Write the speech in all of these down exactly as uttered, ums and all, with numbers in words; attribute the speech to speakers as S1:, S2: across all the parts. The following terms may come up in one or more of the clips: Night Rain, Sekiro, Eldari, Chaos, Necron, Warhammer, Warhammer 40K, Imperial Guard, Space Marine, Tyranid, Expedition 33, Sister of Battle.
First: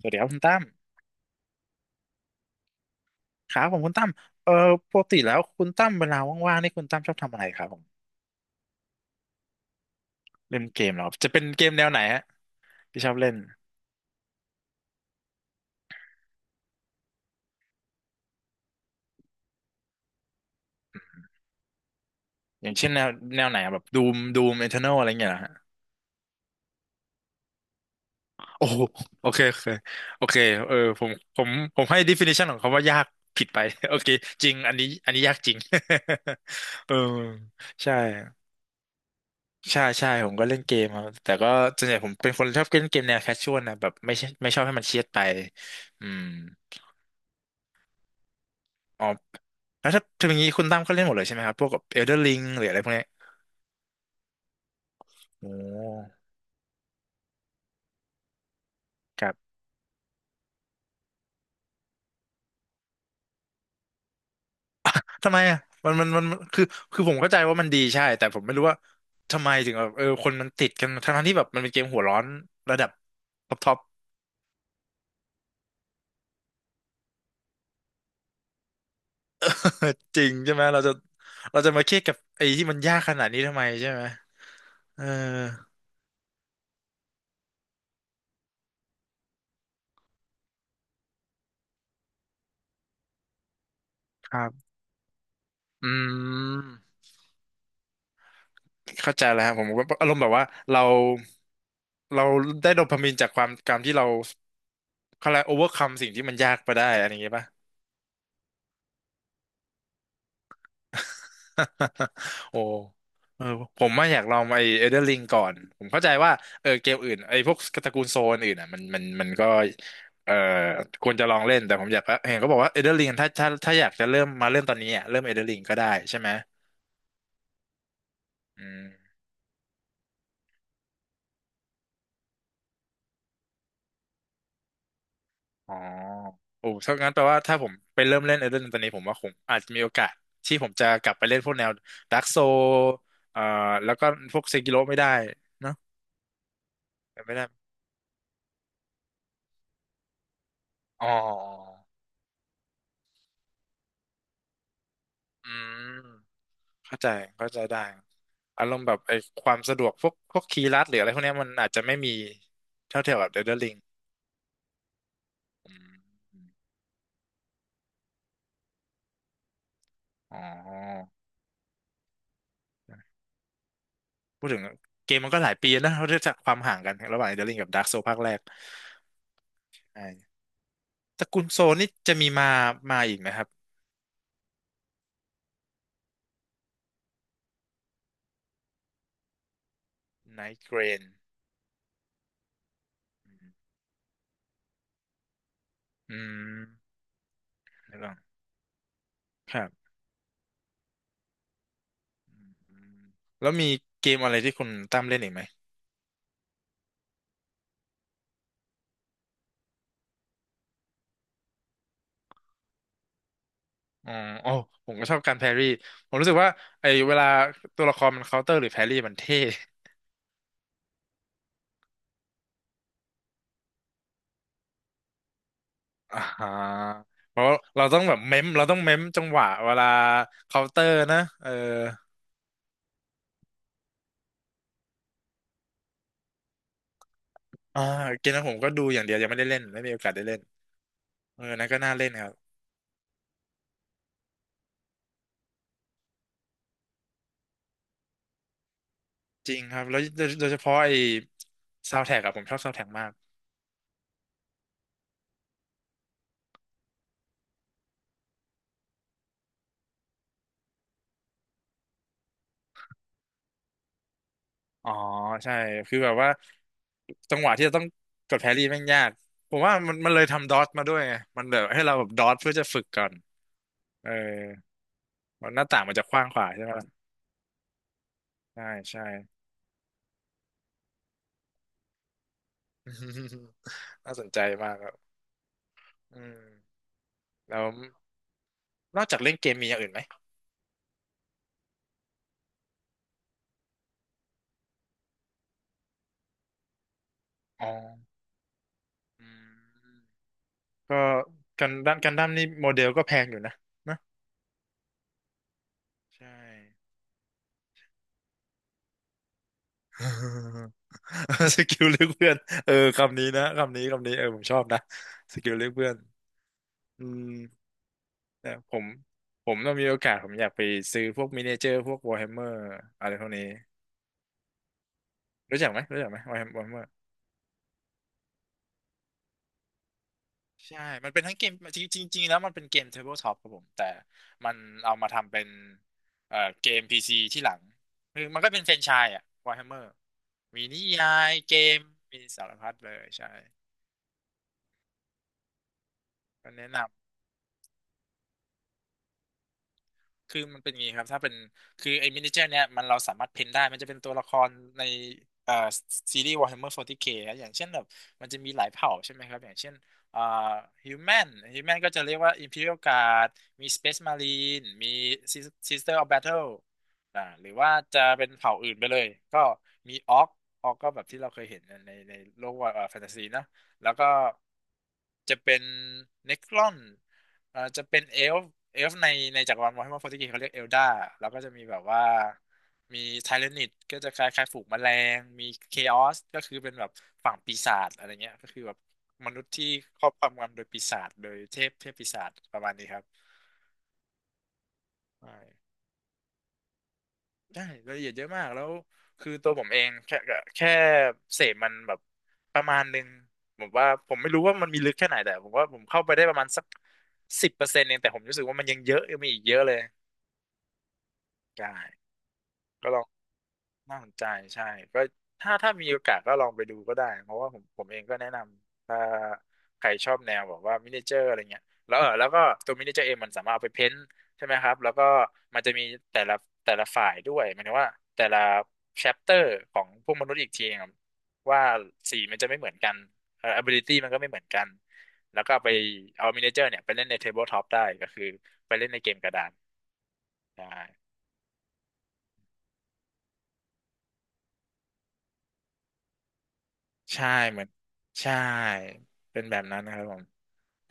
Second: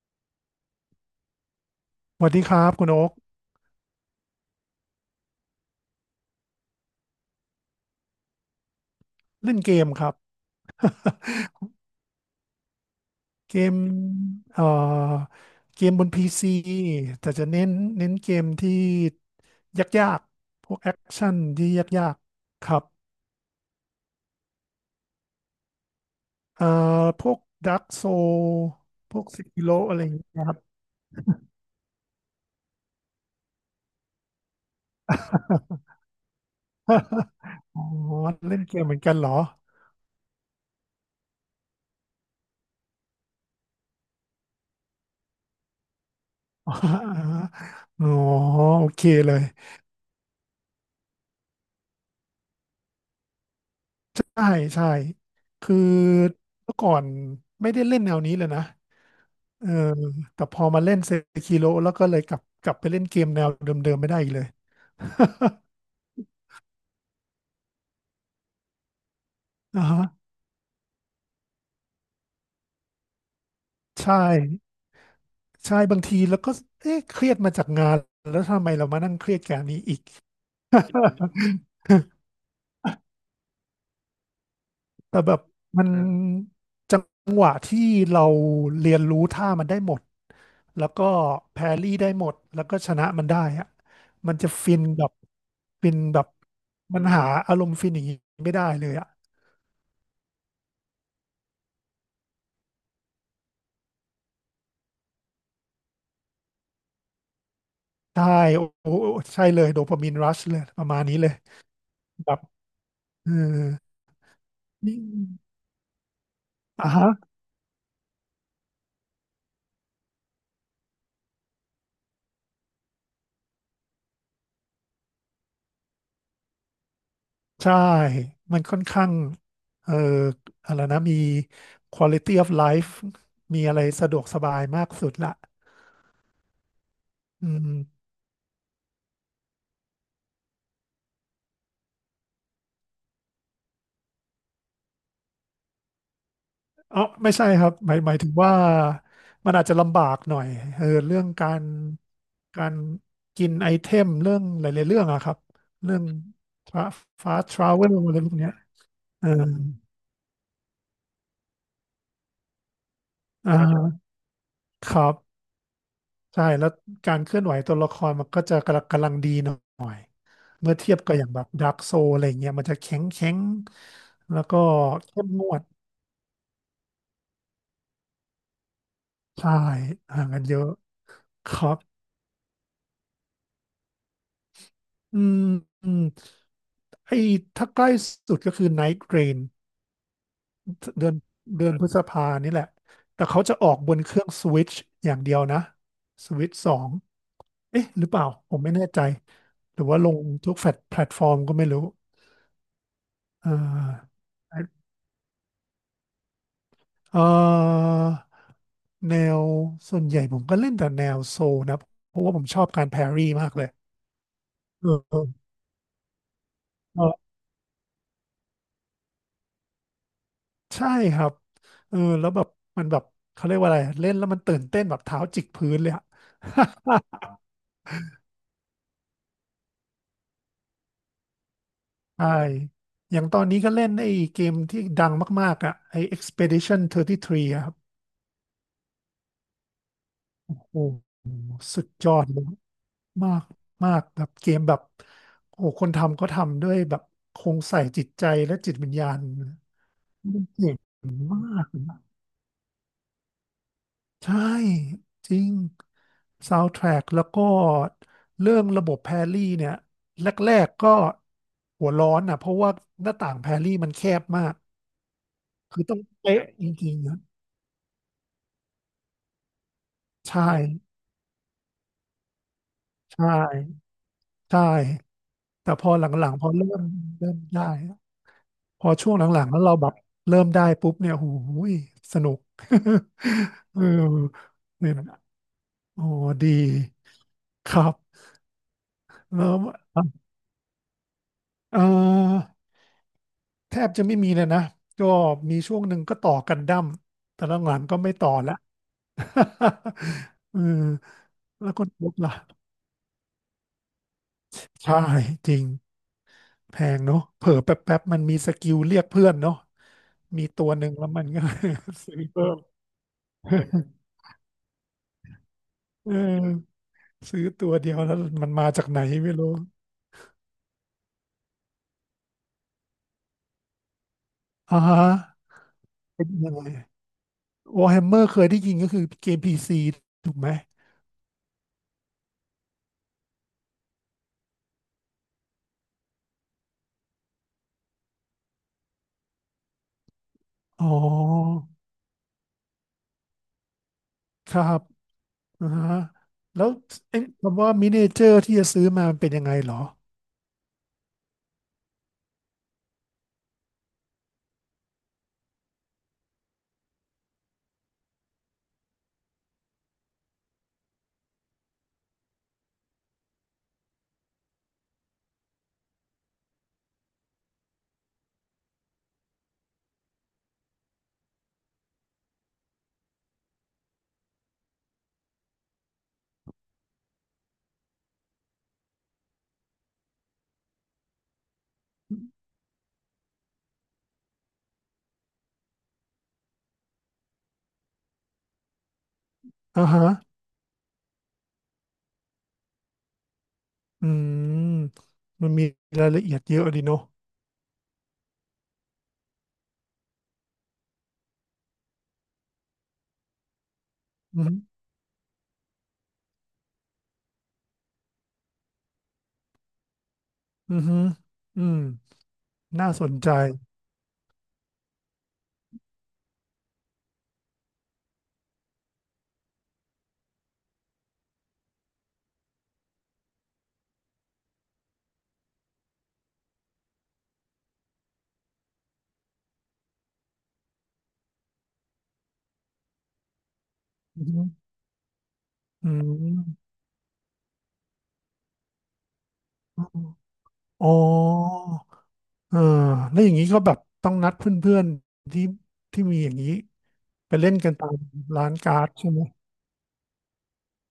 S1: สวัสดีครับคุณตั้ม
S2: สวัสดีครับคุณโอ๊ก
S1: ครับผมคุณตั้มเอ่อปกติแล้วคุณตั้มเวลาว่างๆนี่คุณตั้มชอบทำอะไรครับผม
S2: เล่นเกมครับ
S1: เล่นเกมเหรอครับจะเป็นเกมแนวไหนฮะที่ชอบเล่น
S2: เกมเอ่อเกมบนพีซีแต่จะเน้นเน้นเกมที่ยากๆพวกแอคชั่นที่ยาก
S1: อ
S2: ๆค
S1: ย่าง
S2: รับ
S1: เช่นแนวแนวไหนอะแบบดูมดูมเอเทอร์นอลอะไรเงี้ยเหรอฮะ
S2: เอ่อพวกดักโซ
S1: โอ้โห
S2: พว
S1: โอ
S2: ก
S1: เค
S2: ซิ
S1: โอ
S2: กิ
S1: เค
S2: โลอะไรอย่าง
S1: โอ
S2: เงี้
S1: เค
S2: ยครับ
S1: เออผมผมผมให้ definition ของคำว่ายากผิดไป โอเคจริงอันนี้อันนี้ยากจริง เออ
S2: อ๋อ
S1: ใช่
S2: เล่นเกมเหมือนกันเหรอ
S1: ใช่ใช่ผมก็เล่นเกมครับแต่ก็ส่วนใหญ่ผมเป็นคนชอบเล่นเกมแนวแคชชวลนะแบบไม่ใช่ไม่ชอบให้มันเครียดไปอืม
S2: อ๋อโอเค
S1: อ๋อ
S2: เลย
S1: แล้วถ้าถ้าอย่างนี้คุณตั้มก็เล่นหมดเลยใช่ไหมครับพวกกับเอลเดอร์ลิงหรืออะไรพวกเนี้ย
S2: ใช่ใช่
S1: โอ
S2: คือ
S1: ้
S2: เมื่อก่อนไม่ได้เล่นแนวนี้เลยนะ
S1: ครับ
S2: เออแต่พอมาเล่นเซคิโ o แล้วก็เลยกลับกลับไปเล่นเกมแนวเดิมๆไม่ได้อีกเลย
S1: ทำไม อ่ะมันมันมันคือ คือผมเข้าใจว่ามันดีใช่ แต่ผมไม่รู้ว่าทำไมถึงแบ
S2: อ่า
S1: บ
S2: ฮะ
S1: เออคนมันติดกันทั้งๆที่แบบมันเป็นเกมหัวร้อนระดับท็อปท็อป
S2: ใช่ใช่บางทีแล้วก็เอ๊ะเครียดมาจากงานแล้วทำไมเรามานั่งเครียดแกบอันนี้อีก
S1: จริงใช่ไหมเราจะเราจะมาเครียด กับไอ้ที่มันยากขนาดนี้ทำไมใช่ไหมเออ
S2: แต่แบบมันจังหวะที่เราเรียนรู้ท่ามันได้หมดแล้วก็แพรรี่ได้หมดแล้วก็ชนะมันได้อะ
S1: ค
S2: มัน
S1: รั
S2: จะ
S1: บ
S2: ฟินแบบ
S1: อื
S2: ฟินแบบ
S1: ม
S2: มันหาอารมณ์ฟินอย่างนี้ไม่ได้เลยอะ
S1: เข้าใจแล้วครับผมก็อารมณ์แบบว่าเราเราได้โดพามีนจากความการที่เรา เขาเลยกโอเวอร์คัมสิ่งที่มันยากไปได้อะไรอย่างเงี้ยป่ะ
S2: ใช่โอ้โหใช่เลยโดปามีนรัชเลยประมาณนี้เลยแบบ
S1: โอ้
S2: เออ
S1: เออผมว่าอยากลองไอเอเด
S2: นี่
S1: อร์ลิงก่อน ผมเข้าใจว่าเออเก
S2: อ่ะ
S1: ม
S2: ฮะ
S1: อื่นไอพวกตระกูลโซนอื่นอ่ะมันมันมันก็เออควรจะลองเล่นแต่ผมอยากเห็นเขาบอกว่าเอเดอร์ลิงถ้าถ้าถ้าอยากจะเริ่มมาเริ่มตอนนี้อ่ะเริ่มเอเดอร์ลิงก็ได้ใช่ไหม
S2: ใช่มัน
S1: อื
S2: ค่อ
S1: ม
S2: นข้างเอ่ออะไรนะมี quality of life มีอะไรสะดวกสบายมากสุดละ
S1: อ๋อโอ้ถ้างั้นแปลว่า
S2: อื
S1: ถ้าผ
S2: ม
S1: มไปเริ่มเล่นเอเดอร์ลิงตอนนี้ผมว่าผมอาจจะมีโอกาสที่ผมจะกลับไปเล่นพวกแนวดาร์กโซเอ่อแล้วก็พวกเซกิโลไม่ได้เนอะ
S2: เอ๋อ
S1: แต่
S2: ไม่
S1: ไม่ได้
S2: ใช่ครับหมายหมายถึงว่ามันอาจจะลำบากหน่อยเออ
S1: อ๋อ
S2: เรื่องการการกินไอเทมเรื่องหลายๆเรื่องอะครับ
S1: อื
S2: เรื่อง
S1: ม
S2: ฟ้า
S1: เข้าใจ
S2: ฟ้า
S1: เข้า
S2: ท
S1: ใจ
S2: รา
S1: ได้
S2: เวลอะไรพวกเนี้ย
S1: อารมณ์แบบไอ้
S2: เออ
S1: ความสะดวกพวกพวกคีย์ลัดหรืออะไรพวกเนี้ยมันอาจจะไม่มีเท่าเทียมกับเดลเด
S2: อ่
S1: อร์ลิง
S2: าครับ
S1: อืมอ
S2: ใช่
S1: ม
S2: แล้วการเคลื่อนไหวตัวละครมันก็จะกำลังกำลังดีหน่อย
S1: อ๋
S2: เมื่อเทียบ
S1: อ
S2: กับอย่างแบบด a r k กโซอะไรเงี้ยมันจะแข็งแข็งแล้ว
S1: พูด
S2: ก็
S1: ถึงเกม
S2: เข้ม
S1: มันก็
S2: ง
S1: หลาย
S2: วด
S1: ปีแล้วนะเราเรียกจากความห่างกันระหว่างเดลลิงกับดาร์กโซภาคแรก
S2: ใช่ห่าง
S1: ใช่
S2: กันเยอะ
S1: ตระกูล
S2: ค
S1: โซ
S2: รับ
S1: นี่จะมีมามาอีกไหมครับ
S2: อืมอืมไอ้ถ้าใกล้สุดก็คือ Night Rain
S1: ไนท์เกรน
S2: เดือนเดือนพฤษภานี่แหละแต่เขาจะออกบนเครื่อง Switch อย่างเดียวนะ
S1: อื
S2: Switch
S1: ม
S2: สองเอ๊ะ
S1: ไม่
S2: หรื
S1: ต้
S2: อ
S1: อง
S2: เปล่าผมไม่แน่ใจ
S1: ครับ
S2: หรือว่าลงทุกแฟลตแพลตฟอร์มก็ไม่รู้
S1: อืมแล้
S2: อ
S1: วมีเก
S2: ่
S1: มอะไรที่คุ
S2: า
S1: ณตั้มเล่นอีกไหม
S2: เอ่อแนวส่วนใหญ่ผมก็เล่นแต่แนวโซลนะเพราะว่าผมชอบการแพรรี่มากเลย
S1: อ๋อ อ๋อ
S2: เอ
S1: ผม
S2: อ
S1: ก็ช
S2: เอ
S1: อบ
S2: อ
S1: การแพรี่ ผมรู้สึกว่าไอ้เวลา
S2: เออ
S1: ตัวละครมันเคาน์เตอร์หรือแพรี่มันเท่
S2: ใช่ครับเออแล้วแบบมันแบบเขาเรียกว่าอะไรเล่นแล้วมันตื่นเต้นแบบเท้าจิกพื้นเลยอะ
S1: อ่าฮะ เพราะเราต้องแบบเม้มเราต้องเม้มจังหวะเวลาเคาน์เตอร์นะ เออ
S2: ใช่อย่างตอนนี้ก็เล่นไอ้เกมที่ดังมากๆอ่ะไอ้ Expedition สามสิบสามอะครับ
S1: อ่าเกมนั้นผมก็ดูอย่างเดียวยังไม่ได้เล่น ไม่มีโอกาสได้เล่น
S2: โอ้
S1: เออนั่นก็
S2: สุด
S1: น่าเล่
S2: ย
S1: น
S2: อ
S1: ค
S2: ด
S1: รับ
S2: เลยมากมากแบบเกมแบบโอ้คนทำก็ทำด้วยแบบคงใส่จิตใจและจิตวิญญาณ
S1: จริงครับแล้วโดยโดยเฉ
S2: เจ๋
S1: พาะไอ้
S2: งมากเลย
S1: ซา
S2: นะ
S1: วแท็กอะผมชอบซาวแท็กมาก
S2: ใช่จริงซาวด์แทร็กแล้วก็เรื่องระบบแพรลี่เนี่ยแรกๆก็หัวร้อนอ่ะเพราะว่าหน้าต่างแพรลี่มันแคบมาก
S1: อ๋อใช่
S2: คือ
S1: คื
S2: ต้อ
S1: อ
S2: ง
S1: แบบว่า
S2: เป๊ะจริงๆนะ
S1: จังหวะที่จะต้องกดแพรี่แม่งยากผมว่ามันมันเลย
S2: ใช่
S1: ทำดอทมาด้วยไงมันแบบให้เราแบบดอทเพื่อจะฝึกก่อน
S2: ใช่
S1: เออ
S2: ใช่
S1: มันหน้า
S2: แต่
S1: ต่า
S2: พ
S1: ง
S2: อ
S1: มัน
S2: ห
S1: จะกว้าง
S2: ลัง
S1: ข
S2: ๆพ
S1: ว่า
S2: อ
S1: ใช่
S2: เริ่
S1: ไหม
S2: ม
S1: ล่ะ
S2: เริ่มได้
S1: ใช่
S2: พอ
S1: ใช่
S2: ช่วงหลังๆแล้วเราแบบเริ่มได้ปุ๊บเนี่ยโอ้โหูยสนุก เออ
S1: น่าสนใจมากค
S2: เนี่
S1: รั
S2: ยนะ
S1: บ
S2: โอ้
S1: อืม
S2: ดี
S1: แล้ว
S2: ครับ
S1: นอกจากเล่น
S2: แล้
S1: เก
S2: ว
S1: มมีอย่างอื่นไหม
S2: เอ่อแทบจะไม่มีเลยนะก็มีช่วงหนึ่งก็ต่อกันดั้มแต่ละ
S1: อ๋
S2: งานก็ไม่
S1: อ
S2: ต่อละ
S1: อืม
S2: เออ
S1: ก็กัน
S2: แล้วคน
S1: ด้ม
S2: พ
S1: กั
S2: บ
S1: นด้ม
S2: ล่ะ
S1: นี่โมเดลก็แพงอยู่นะนะ
S2: ใช่จริง
S1: ใช่
S2: แพงเนาะเผลอแป๊บๆมันมีสกิลเรียกเพื่อนเนาะมีตัว หนึ่งแล้วมันก็
S1: สกิล เลือก
S2: ซื้อ
S1: เพื่อน
S2: เพิ่ม
S1: เออคำนี้นะคำนี้ คำนี้เออผมชอบนะสกิลเลือกเพื่อน
S2: เออ
S1: อืม
S2: ซื้อตัวเดียวแล้วมั
S1: แต่
S2: นมา
S1: ผ
S2: จา
S1: ม
S2: กไหนไม่
S1: ผ
S2: รู้
S1: มต้องมีโอกาสผมอยากไปซื้อพวกมินิเจอร์พวกวอ r h แฮมเมอร์อะไรพวกนี้
S2: อ่าฮะ
S1: รู้จักไหมรู้จักไหม
S2: เป็น
S1: วอ r h แฮม
S2: ยังไง
S1: เมอร์
S2: วอร์แฮมเมอร์เคยได้ยินก็คือเกมพีซีถูกไหม
S1: ใช่ มันเป็นทั้งเกมจริงจริงๆแล้วมันเป็นเกมเทเบิลทอปครับผมแต่มันเอามาทำเป็นเอ่อเกมพีซีที่หลังคือมันก็เป็นแฟรนไชส์อะวอร์แมเมอร์มีนิ
S2: อ๋
S1: ยายเก
S2: อ
S1: มมีสารพัดเลยใช่
S2: ครับ อ่าฮะ
S1: ก็
S2: แล้
S1: แนะ
S2: ว
S1: นำ
S2: ไอ้คำว่ามินิเจอร์ที่จะซื้อมามันเป็นยังไงเหรอ
S1: คือมันเป็นอย่างนี้ครับถ้าเป็นคือไอ้มินิเจอร์เนี่ยมันเราสามารถเพ้นได้มันจะเป็นตัวละครในเอ่อซีรีส์ Warhammer โฟร์ตี้เค นะอย่างเช่นแบบมันจะมีหลายเผ่าใช่ไหมครับอย่างเช่นเอ่อ Human Human ก็จะเรียกว่า Imperial Guard มี Space Marine มี Sis- Sister of Battle อ่าหรือว่าจะเป็นเผ่าอื่นไปเลยก็มี Orc Orc ก็แบบที่เราเคยเห็นในในโลกว่าแฟนตาซีนะแล้วก็จะเป็น Necron เอ่อจะเป็นเอลฟ์เอลฟ์ในในจักรวาลวอร์แฮมเมอร์โฟร์ีเคเขาเรียกเอลดาแล้วก็จะมีแบบว่ามีไทเรนิดก็จะคล้ายๆฝูงแมลงมีเคออสก็คือเป็นแบบฝั่งปีศาจอะไรเงี้ยก็คือแบบมนุษย์ที่
S2: อ่า
S1: ค
S2: ฮะ
S1: รอบความงำโดยปีศาจโดยเทพเทพปีศาจประมาณนี้ครับ
S2: อืม
S1: ใช่
S2: มันมีรายละเอียดเยอะดีเนาะ
S1: ใช่รายละเอียดเยอะมากแล้วคือตัวผมเองแค่แค่เสพมันแบบประมาณหนึงผมว่าผมไม่
S2: อื
S1: รู้ว่ามัน
S2: ม
S1: มีลึกแค่ไหนแต่ผมว่าผมเข้าไปได้ประมาณสักสิบเปอร์เซ็นต์เองแต่ผมรู้สึกว่ามันยังเยอะยังมีอีกเยอะเลย
S2: อืมอื
S1: ใช่
S2: ม
S1: ก็
S2: น่า
S1: ลอ
S2: ส
S1: ง
S2: นใจ
S1: น่าสนใจใช่ก็ถ้าถ้ามีโอกาสก็ลองไปดูก็ได้เพราะว่าผมผมเองก็แนะนำถ้าใครชอบแนวแบบว่ามินิเจอร์อะไรเงี้ยแล้วเออแล้วก็ตัวมินิเจอร์เองมันสามารถเอาไปเพ้นท์ใช่ไหมครับแล้วก็มันจะมีแต่ละแต่ละฝ่ายด้วยหมายถึงว่าแต่ละแชปเตอร์ของพวกมนุษย์อีกทีครับว่าสีมันจะไม่เหมือนกันเอ่อ ability มันก็
S2: อื
S1: ไม่เหมือนกั
S2: ม
S1: นแล้วก็เอาไป
S2: อื
S1: เอามินิเจอ
S2: ม
S1: ร์เนี่ยไปเล่นในเทเบิลท็อปได้ก็คือไปเล่นในเกมกระดาน
S2: อม
S1: ได้
S2: อ๋อเอ่าแล้วอย่างนี้ก็แบบต้องนัดเพื่อนๆที่ที่มีอย่างนี้
S1: ใช่
S2: ไปเล่น
S1: เหมือน
S2: กันตาม
S1: ใช่
S2: ร้านการ์ดใช่ไหม
S1: เป็นแบบนั้นนะครับผม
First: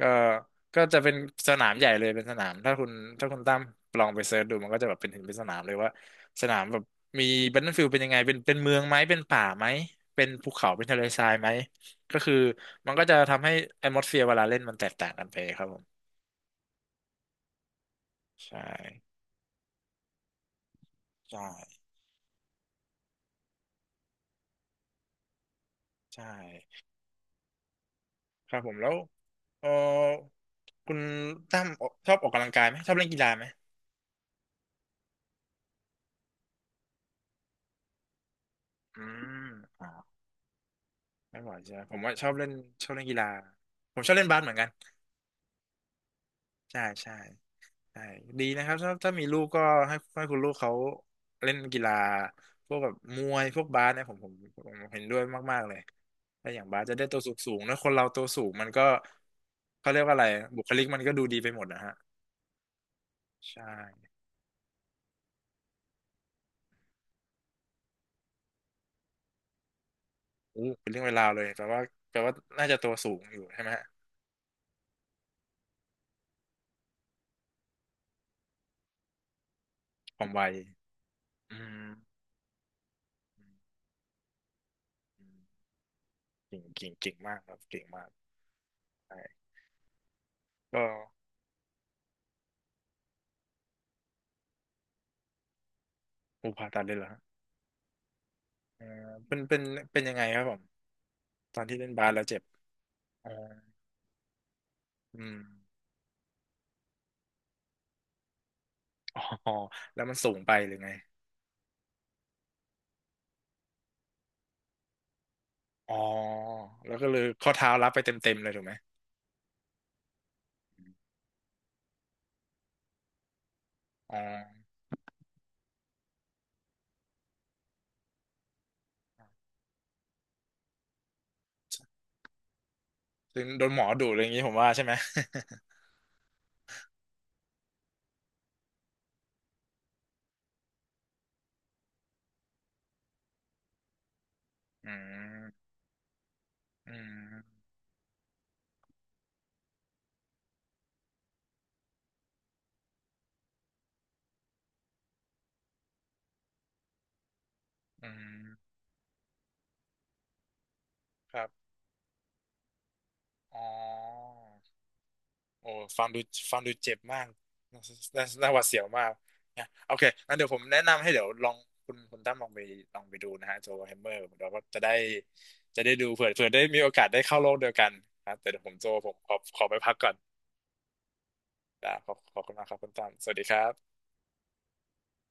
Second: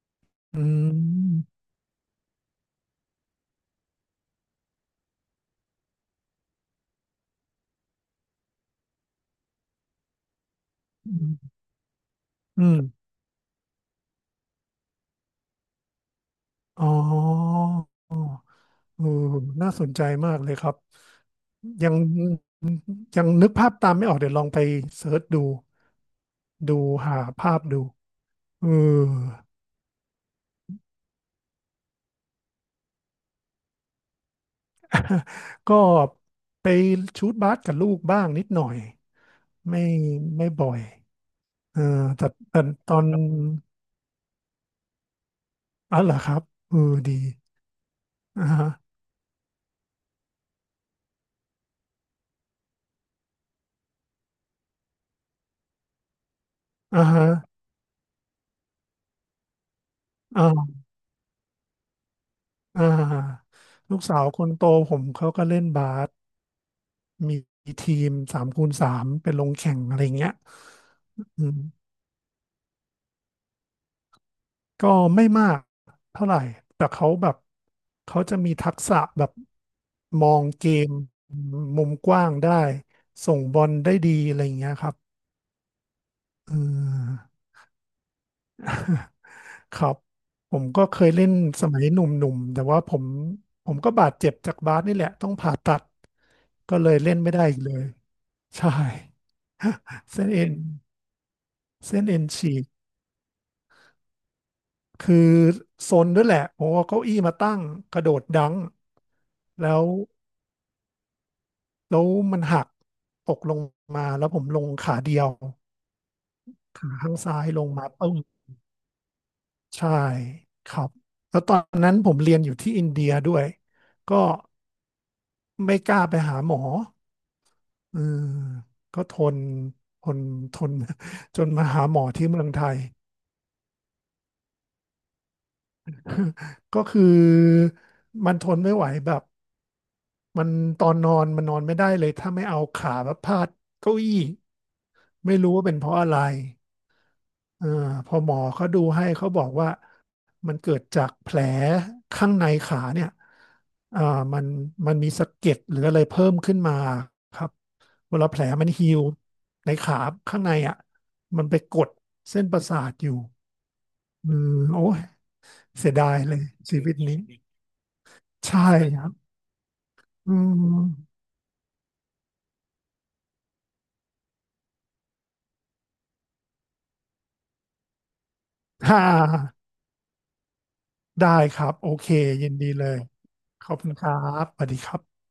S1: ก็
S2: อื
S1: ก็จะเป็นส
S2: ม
S1: นามใหญ่เลยเป็นสนามถ้าคุณถ้าคุณตั้มลองไปเซิร์ชดูมันก็จะแบบเป็นถึงเป็นสนามเลยว่าสนามแบบมี Battlefield เป็นยังไงเป็นเป็นเมืองไหมเป็นป่าไหมเป็นภูเขาเป็นทะเล
S2: อื
S1: ทรายไหม
S2: ม
S1: ก็คือ
S2: อืม
S1: มันก็จะทำให้ atmosphere เวลาเล่นมันแตกต่างกันไปครับผม
S2: อ๋ออ๋อ
S1: ใช่
S2: เออน่าสนใจมากเลยครับ
S1: ใช่
S2: ยัง ยังนึกภาพตามไม่ออกเดี๋ยวลองไปเสิร์ชดู
S1: ใช่
S2: ดูหาภาพดู
S1: ครับ
S2: เอ
S1: ผมแล้ว
S2: อ
S1: เออคุณตั้มออกชอบออกกำลังกายไหมชอบเล่นกีฬาไหม
S2: ก็ไปชูตบาสกับลูกบ้างนิดหน่อย
S1: อืม
S2: ไม่ไม่บ่อย
S1: ไม่บ่อยใช่
S2: เอ
S1: ไหม
S2: อ
S1: ผมว่าช
S2: แต่
S1: อบเล่น
S2: แต่
S1: ช
S2: ต
S1: อบ
S2: อ
S1: เล่
S2: น
S1: นกีฬาผมชอบเล่นบาสเหมือนกัน
S2: อ๋อเหรอครับเอ
S1: ใช่
S2: อดี
S1: ใช่ใช่ดี
S2: อ่า
S1: นะ
S2: ฮะ
S1: ครับถ้าถ้ามีลูกก็ให้ให้คุณลูกเขาเล่นกีฬาพวกแบบมวยพวกบาสเนี่ยผมผมผมเห็นด้วยมากๆเลยถ้าอย่างบาสจะได้
S2: อ่า
S1: ตัว
S2: ฮะ
S1: สูงสูงนะคนเราตัวสูงมันก็เขาเรียกว่าอะไร
S2: อ่
S1: บุคลิก
S2: า
S1: มันก็ดูดีไปหมดนะฮะ
S2: อ่า
S1: ใช่
S2: ลูกสาวคนโตผมเขาก็เล่นบาสมีทีมสามคูณสามไปลงแข่งอะไรเงี้ย
S1: อู้เป็นเรื่องเวลาวเล
S2: อื
S1: ยแปลว่า
S2: ม
S1: แปลว่าน่าจะตัวสูงอยู่ใช่ไหมฮะ
S2: ก็ไม่มากเท่าไหร่ แต่เขาแบบเขาจะมีทักษะแบบ
S1: ค
S2: ม
S1: วาม
S2: อ
S1: ไว
S2: งเกม
S1: อื
S2: มุ
S1: ม
S2: มกว้างได้
S1: อืม
S2: เงี้ยครับ
S1: อืม
S2: เอ
S1: เก่งเก่งเก่ง
S2: อ
S1: มากครับเก่งมาก ใช่
S2: ครับผมก็
S1: ก็
S2: เคยเล่นสมัยหนุ่มๆแต่ว่าผมผมก็บาดเจ็บจากบาสนี่แหละต้องผ่าตัด
S1: อูผ่า
S2: ก็
S1: ตัด
S2: เล
S1: เล
S2: ย
S1: ยเหรอ
S2: เล่นไม่ได้อีกเลยใช่
S1: เออเป็นเป็นเป็นยังไง
S2: เส้น
S1: ครั
S2: เอ็
S1: บ
S2: น
S1: ผมตอนที่เล่น
S2: เส้น
S1: บาส
S2: เอ็
S1: แล้
S2: น
S1: วเจ็บ
S2: ฉีก
S1: อ๋อ
S2: คือ
S1: อืม
S2: ซนด้วยแหละผมเอาเก้าอี้มาตั้งกระโดดดัง
S1: อ๋อ
S2: แล้ว
S1: แล้วมันสูงไปหรือไง
S2: แล้วมันหักตกลงมาแล้วผมลงขาเดียว
S1: อ๋อ
S2: ขา
S1: แล้วก็
S2: ข้า
S1: เล
S2: ง
S1: ย
S2: ซ้าย
S1: ข้อ
S2: ลง
S1: เท้า
S2: มา
S1: รับไป
S2: ปึ้
S1: เต็
S2: ง
S1: มเต็มเลยถูกไหม
S2: ใช่ครับแล้วตอนนั้นผมเรียนอยู่ที่อินเดียด้วย
S1: อ๋อ
S2: ก็ไม่กล้าไปหาหมอเออก็ทนทนทนจนมาหาหมอที่เมืองไทย
S1: ซึ่งโดนหมอดูอะไรอย่างนี้ผมว่าใช่ไหม
S2: ก็คือมันทนไม่ไหวแบบมันตอนนอนมันนอนไม่ได้เลยถ้าไม่เอาขาแบบพาดเก้าอี้
S1: อื
S2: ไม่รู้ว่า
S1: ม
S2: เป็นเพราะอะไร
S1: อืม
S2: เออพอหมอเขาดูให้เขาบอกว่ามันเกิดจากแผลข้างในขาเนี่ยอ่ามันมันมีสะเก็ดหรืออะไรเพิ่มขึ้นมาครับ
S1: อื
S2: เวลาแผล
S1: ม
S2: มันฮีลในขาข้างในอ่ะ
S1: ค
S2: มั
S1: รั
S2: น
S1: บ
S2: ไปกดเส้นประสาทอยู่
S1: อ๋
S2: อื
S1: อ
S2: มโอ้ย
S1: โอ้
S2: เสีย
S1: ฟั
S2: ดา
S1: ง
S2: ย
S1: ดู
S2: เลย
S1: ฟังดู
S2: ชีวิ
S1: เจ็
S2: ต
S1: บ
S2: นี้
S1: มากน่าน่าน่าห
S2: ใช่
S1: วาดเสียว
S2: ครั
S1: มาก
S2: บ
S1: นะโอเค
S2: อื
S1: งั้นเดี๋ยวผม
S2: ม
S1: แนะนำให้เดี๋ยวลองคุณคุณตั้มลองไปลองไปดูนะฮะโจแฮมเมอร์เดี๋ยวก็จะได้จะได้ดูเผื่อเผื่อได้มีโอกาสได้เข้าโลกเดียวกันครับแต่เดี๋ยวผมโจ
S2: ฮ่า
S1: ผมขอขอไปพักก่อน
S2: ได้ครับโอ
S1: นะข
S2: เค
S1: อบขอบ
S2: ยิ
S1: คุ
S2: น
S1: ณมา
S2: ดี
S1: กครับ
S2: เล
S1: คุณ
S2: ย
S1: ตั้มสวัสดีค
S2: ข
S1: รั
S2: อบคุณ
S1: บ
S2: ครับสวัสดีครับ